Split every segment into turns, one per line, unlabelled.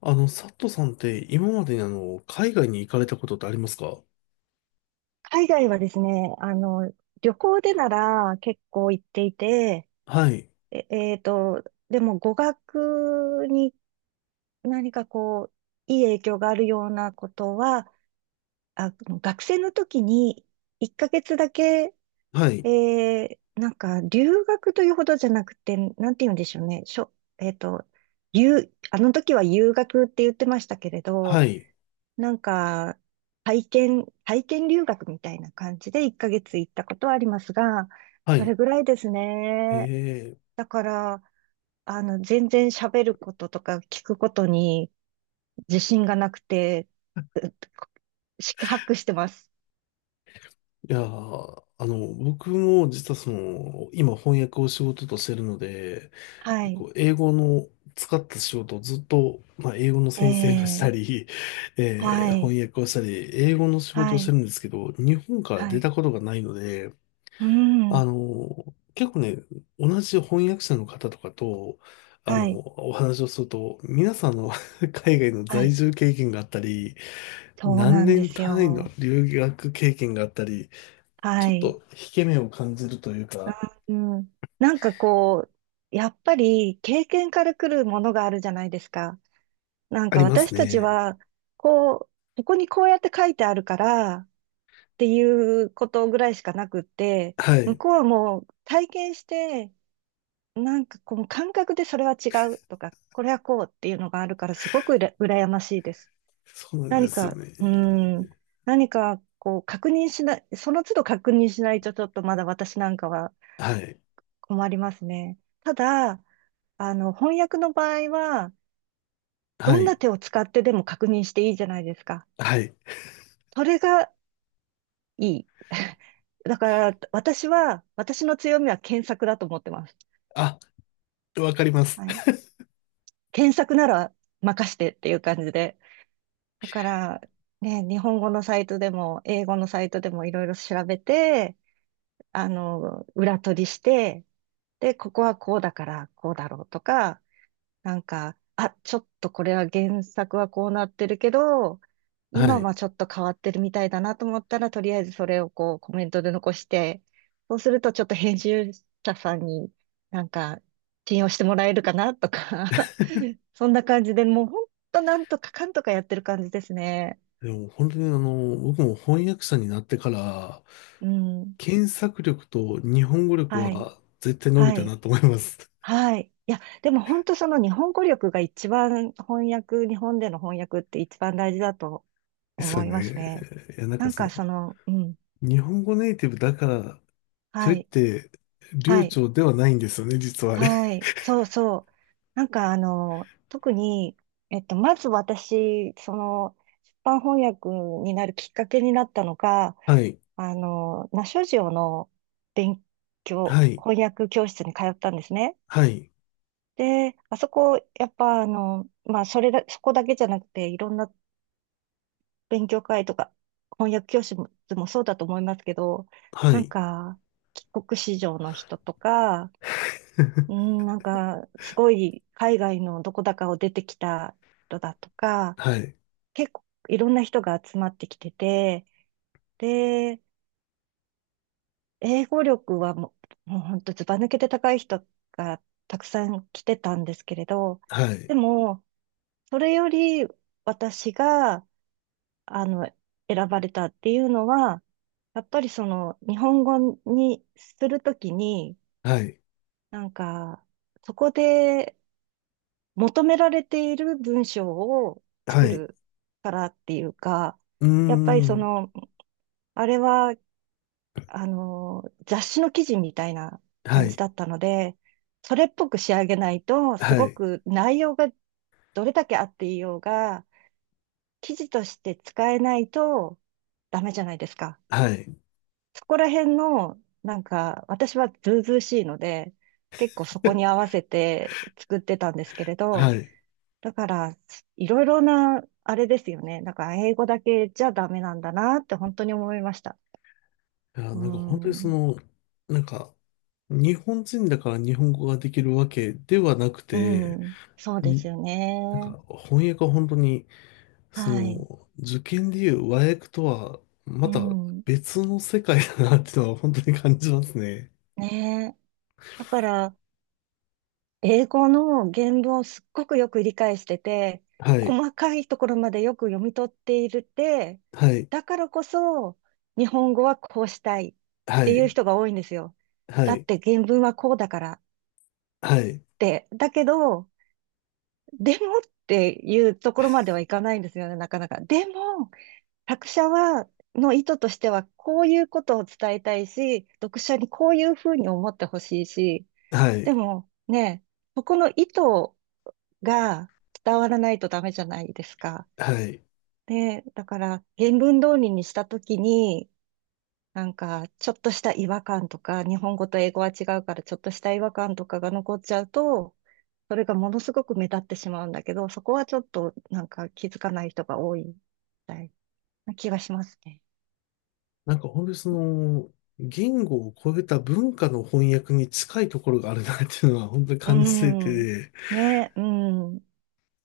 佐トさんって今までに海外に行かれたことってありますか？
海外はですね、旅行でなら結構行っていて、
はい、
え、えーと、でも語学に何かこう、いい影響があるようなことは、学生の時に1ヶ月だけ、
はい、
え留学というほどじゃなくて、なんて言うんでしょうね、しょ、えーと、留、あの時は留学って言ってましたけれど、
はい、
なんか、体験留学みたいな感じで1ヶ月行ったことはありますが、
は
それ
い。
ぐらいです
え
ね。
え、
だから、全然喋ることとか聞くことに自信がなくて、う四苦八苦してます。
いやー、僕も実はその、今翻訳を仕事としてるので、
はい。
こう、英語の使った仕事をずっと、まあ、英語の先生がした
ええ、
り、
はい。
翻訳をしたり、英語の仕事を
は
して
い。
るんですけど、日本から
は
出
い。
たことがないので、
う
あ
ん。
の、結構ね、同じ翻訳者の方とかと、あの、
はい。
お話をすると、皆さんあの 海外の
は
在
い。
住経験があったり、
そう
何
なんで
年
す
単位の
よ。
留学経験があったり、ち
は
ょっ
い。
と引け目を感じるというか、
うん。なんかこう、やっぱり経験から来るものがあるじゃないですか。
あります
私たち
ね。
は、こう、ここにこうやって書いてあるからっていうことぐらいしかなくって、
は
向
い。
こうはもう体験して、なんかこの感覚でそれは違うとか、これはこうっていうのがあるから、すごくうら羨ましいです。
そうなんで
何
すよ
か、
ね。
うーん、何かこう確認しない、その都度確認しないと、ちょっとまだ私なんかは
はい。
困りますね。ただ、翻訳の場合は、ど
は
んな
い。
手を使ってでも確認していいじゃないですか。
はい。
それがいい。だから、私は、私の強みは検索だと思ってます。
あ、わかります。
はい。検索なら任してっていう感じで。だから、ね、日本語のサイトでも、英語のサイトでもいろいろ調べて、裏取りして、で、ここはこうだから、こうだろうとか、あ、ちょっとこれは原作はこうなってるけど、
は
今
い。
はちょっと変わってるみたいだなと思ったら、とりあえずそれをこうコメントで残して、そうするとちょっと編集者さんになんか信用してもらえるかなとか、そんな感じで、もうほんとなんとかかんとかやってる感じですね。
でも本当にあの、僕も翻訳者になってから、
うん。
検索力と日本語力
はい。
は絶対伸び
は
たな
い。
と思います。
はい。いや、でも本当、その日本語力が一番翻訳、日本での翻訳って一番大事だと
ですよ
思いますね。
ね。いや、なん
な
か
ん
そ
か
の、
その、うん、
日本語ネイティブだから、と
は
いっ
い、
て、
は
流
い、
暢ではないんですよね、実はあれ。
は い、そうそう。特に、まず私、その、出版翻訳になるきっかけになったのが、
はい、
ナショジオの勉
はい、
翻訳教室に通ったんですね。
はい、
で、あそこ、やっぱあの、まあ、それだ、そこだけじゃなくて、いろんな勉強会とか、翻訳教室もそうだと思いますけど、
は
なん
い、
か、帰国子女の人とか、すごい海外のどこだかを出てきた人だとか、
はい、
結構いろんな人が集まってきてて、で、英語力はもう、もう本当ずば抜けて高い人がたくさん来てたんですけれど、
はい、
でも、それより私が、あの、選ばれたっていうのは、やっぱりその、日本語にするときに、
はい、
なんか、そこで求められている文章を
は
作
い、
るからっていうか、
うー
やっぱりそ
ん、
の、あれは、雑誌の記事みたいな
は
感じ
い、
だったので、それっぽく仕上げないと、す
は
ご
い、
く内容がどれだけあっていようが、記事として使えないとダメじゃないですか。
はい、
そこら辺の、なんか、私はずうずうしいので、結構そこに合 わせて作ってたんですけれ
は
ど、
い。い
だから、いろいろな、あれですよね。だから、英語だけじゃダメなんだなって本当に思いました。
や、
う
なんか本当にそ
ん。
の、なんか、日本人だから日本語ができるわけではなく
う
て、
ん。そうですよ
なん
ね。
か翻訳は本当に、そ
はい。
の、受験でいう和訳とは、ま
う
た
ん。
別の世界だなっていうのは本当に感じますね。
ねえ。だから、英語の原文をすっごくよく理解してて、
はい。
細かいところまでよく読み取っているって、
はい。
だからこそ、日本語はこうしたいっ
は
ていう
い。
人が多いんですよ。
は
だっ
い。
て原文はこうだからっ
はい。
て。だけど、でもっていうところまではいかないんですよね、なかなか。でも、作者は、の意図としては、こういうことを伝えたいし、読者にこういうふうに思ってほしいし、
は
で
い。
もね、そこの意図が伝わらないとダメじゃないですか。
はい。
で、だから、原文通りにしたときに、なんか、ちょっとした違和感とか、日本語と英語は違うから、ちょっとした違和感とかが残っちゃうと、それがものすごく目立ってしまうんだけど、そこはちょっと、なんか気づかない人が多いみたいな気がしますね。
なんか本当にその、言語を超えた文化の翻訳に近いところがあるなっていうのは本当に
う
感じてい
ん。
て、
ね、うん。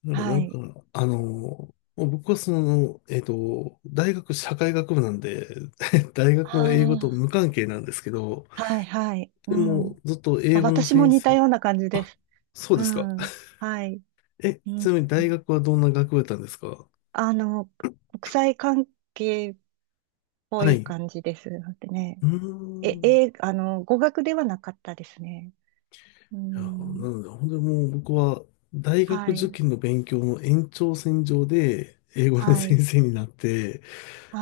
だからな
は
んか、
い。
あの、もう僕はその、大学社会学部なんで、大学も英語と
あ
無関係なんですけど、
あ、はい、はい。う
でも、
ん。
ずっと英
あ、
語の
私も
先
似た
生。
ような感じです。
そうで
う
すか。
ん。はい。
え、
う
ち
ん。
なみに大学はどんな学部だったんですか？
あの、国際関係っぽ
は
い
い。
感じです。だってね。
うーん。
語学ではなかったですね。う
いや、な
ん。
ので、本当にもう僕は大学
は
受
い。
験の勉強の延長線上で英語の
は
先
い。
生になって、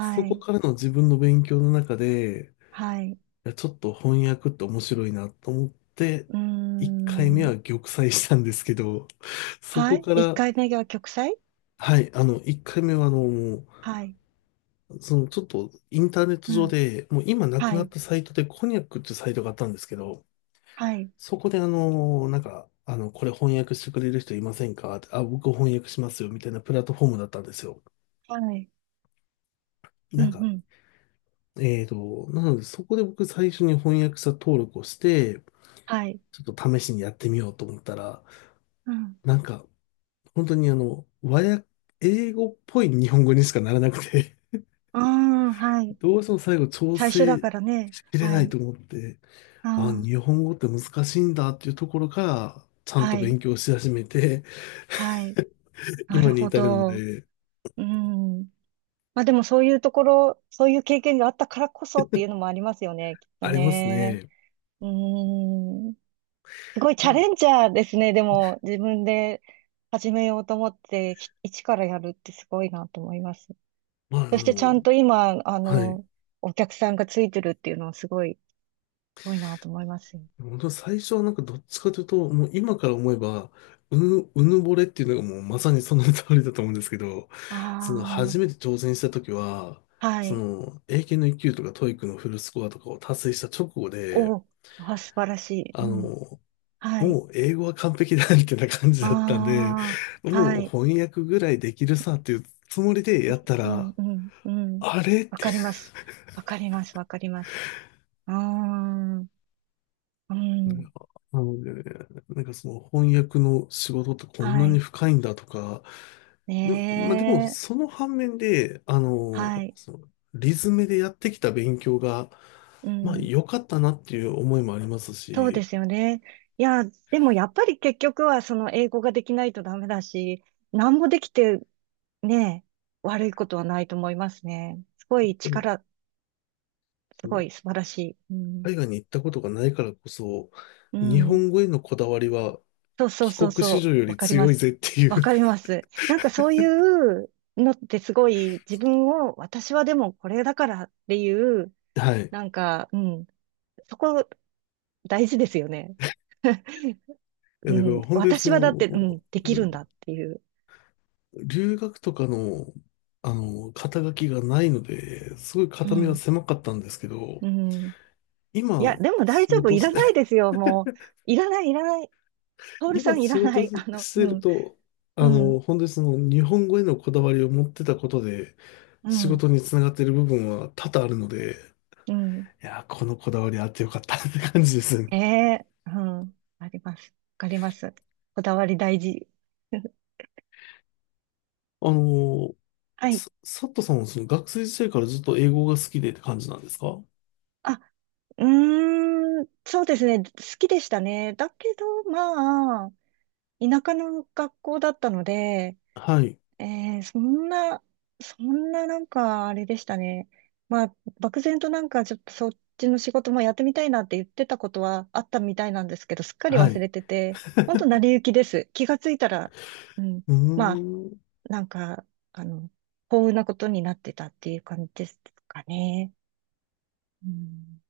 そこ
い。
からの自分の勉強の中で、
はい。
いや、ちょっと翻訳って面白いなと思って、
う
1回目は
ん。
玉砕したんですけど、そ
は
こ
い。
か
一
ら、
回目が極彩、
はい、あの、1回目はあの、もう
はい。
そのちょっとインターネット
う
上
ん。
で、もう今なく
は
なっ
い。
たサイトでコニャックっていうサイトがあったんですけど、
はい。
そこであの、なんか、あの、これ翻訳してくれる人いませんかってあ、僕翻訳しますよ、みたいなプラットフォームだったんですよ。
はい。う
な
ん。
ん
う
か、
ん。
なのでそこで僕最初に翻訳者登録をして、
はい。
ちょっと試しにやってみようと思ったら、
うん。
なんか、本当にあの、和訳、英語っぽい日本語にしかならなくて、
ああ、はい。
どうしても最後調
最初だ
整
からね。
しきれ
は
ない
い。
と思って、あ、
あ
日本語って難しいんだっていうところから、ちゃ
あ、
んと
はい。
勉強し始めて、
はい。な
今
る
に
ほ
至るの
ど。
で、
うん。まあ、でもそういうところ、そういう経験があったからこそっていうのもありますよね。きっと
あります
ね。
ね。
うん。すごい
う
チャ
ん、
レンジャーですね。でも、自分で始めようと思って、一からやるってすごいなと思います。
まあ、あ
そしてちゃん
の、
と今、
はい。
お客さんがついてるっていうのは、すごいなと思いますよ。
本当最初はなんかどっちかというと、もう今から思えば、うぬぼれっていうのがもうまさにその通りだと思うんですけど、その
あ
初めて挑戦した時は、
あ、は
そ
い。
の英検の1級とか TOEIC のフルスコアとかを達成した直後で、
お、あ、素晴らしい。う
あ
ん。
の、
はい。
もう英語は完璧だみたいな感じ
あ
だったんで、
あ、
も
は
う
い。
翻訳ぐらいできるさっていうつもりでやった
う
ら、
ん、うん、うん。
あれっ
わ
て、
かります。わかります、わかります。うーん、う
な
ん。
んか、なのでなんかその翻訳の仕事ってこんな
は
に
い。
深いんだとか、で、まあ、でも
ねえ。
その反面で、あの、
はい。
そのリズムでやってきた勉強が、
う
まあ
ん。
良かったなっていう思いもあります
そうで
し、
すよね。いや、でもやっぱり結局はその英語ができないとダメだし、何もできてね、悪いことはないと思いますね。
うん、
すごい素晴らしい。うん。
海外に行ったことがないからこそ、
う
日
ん。
本語へのこだわりは
そうそう
帰
そう
国
そ
子女
う。
よ
わ
り
かりま
強いぜっ
す。
ていう
わかります。なんかそういうのってすごい自分を、私はでもこれだからっていう、
はい。
なんか、うん。そこ大事ですよね。
いや、
う
だから
ん。
本当にそ
私はだって、うん、
の、
できるんだっていう。
留学とかの、あの、肩書きがないので、すごい
う
肩身は
ん。
狭かったんですけど、
うん。いや、
今、
でも大
仕
丈夫。
事
い
し、
らないで すよ。もう。いらない、いらない。トールさ
今
んい
仕
らな
事
い。
して
う
る
ん、
と、あ
う
の、
ん、
本当にその日本語へのこだわりを持ってたことで、
う
仕
ん、
事につながってる部分は多々あるので、
うん。
いや、このこだわりあってよかったって感じですね。
ええ、うん。あります。わかります。こだわり大事。
あの、
はい。
さサットさんはその学生時代からずっと英語が好きでって感じなんですか？
あ、うーん、そうですね。好きでしたね。だけど、まあ、田舎の学校だったので、
はい。
えー、そんな、そんななんかあれでしたね。まあ、漠然となんかちょっとそっちの仕事もやってみたいなって言ってたことはあったみたいなんですけど、すっかり
は
忘
い。
れてて、ほんと成り行きです。気がついたら、うん、
うー
まあ、
ん。
なんか、あの、幸運なことになってたっていう感じですかね。うん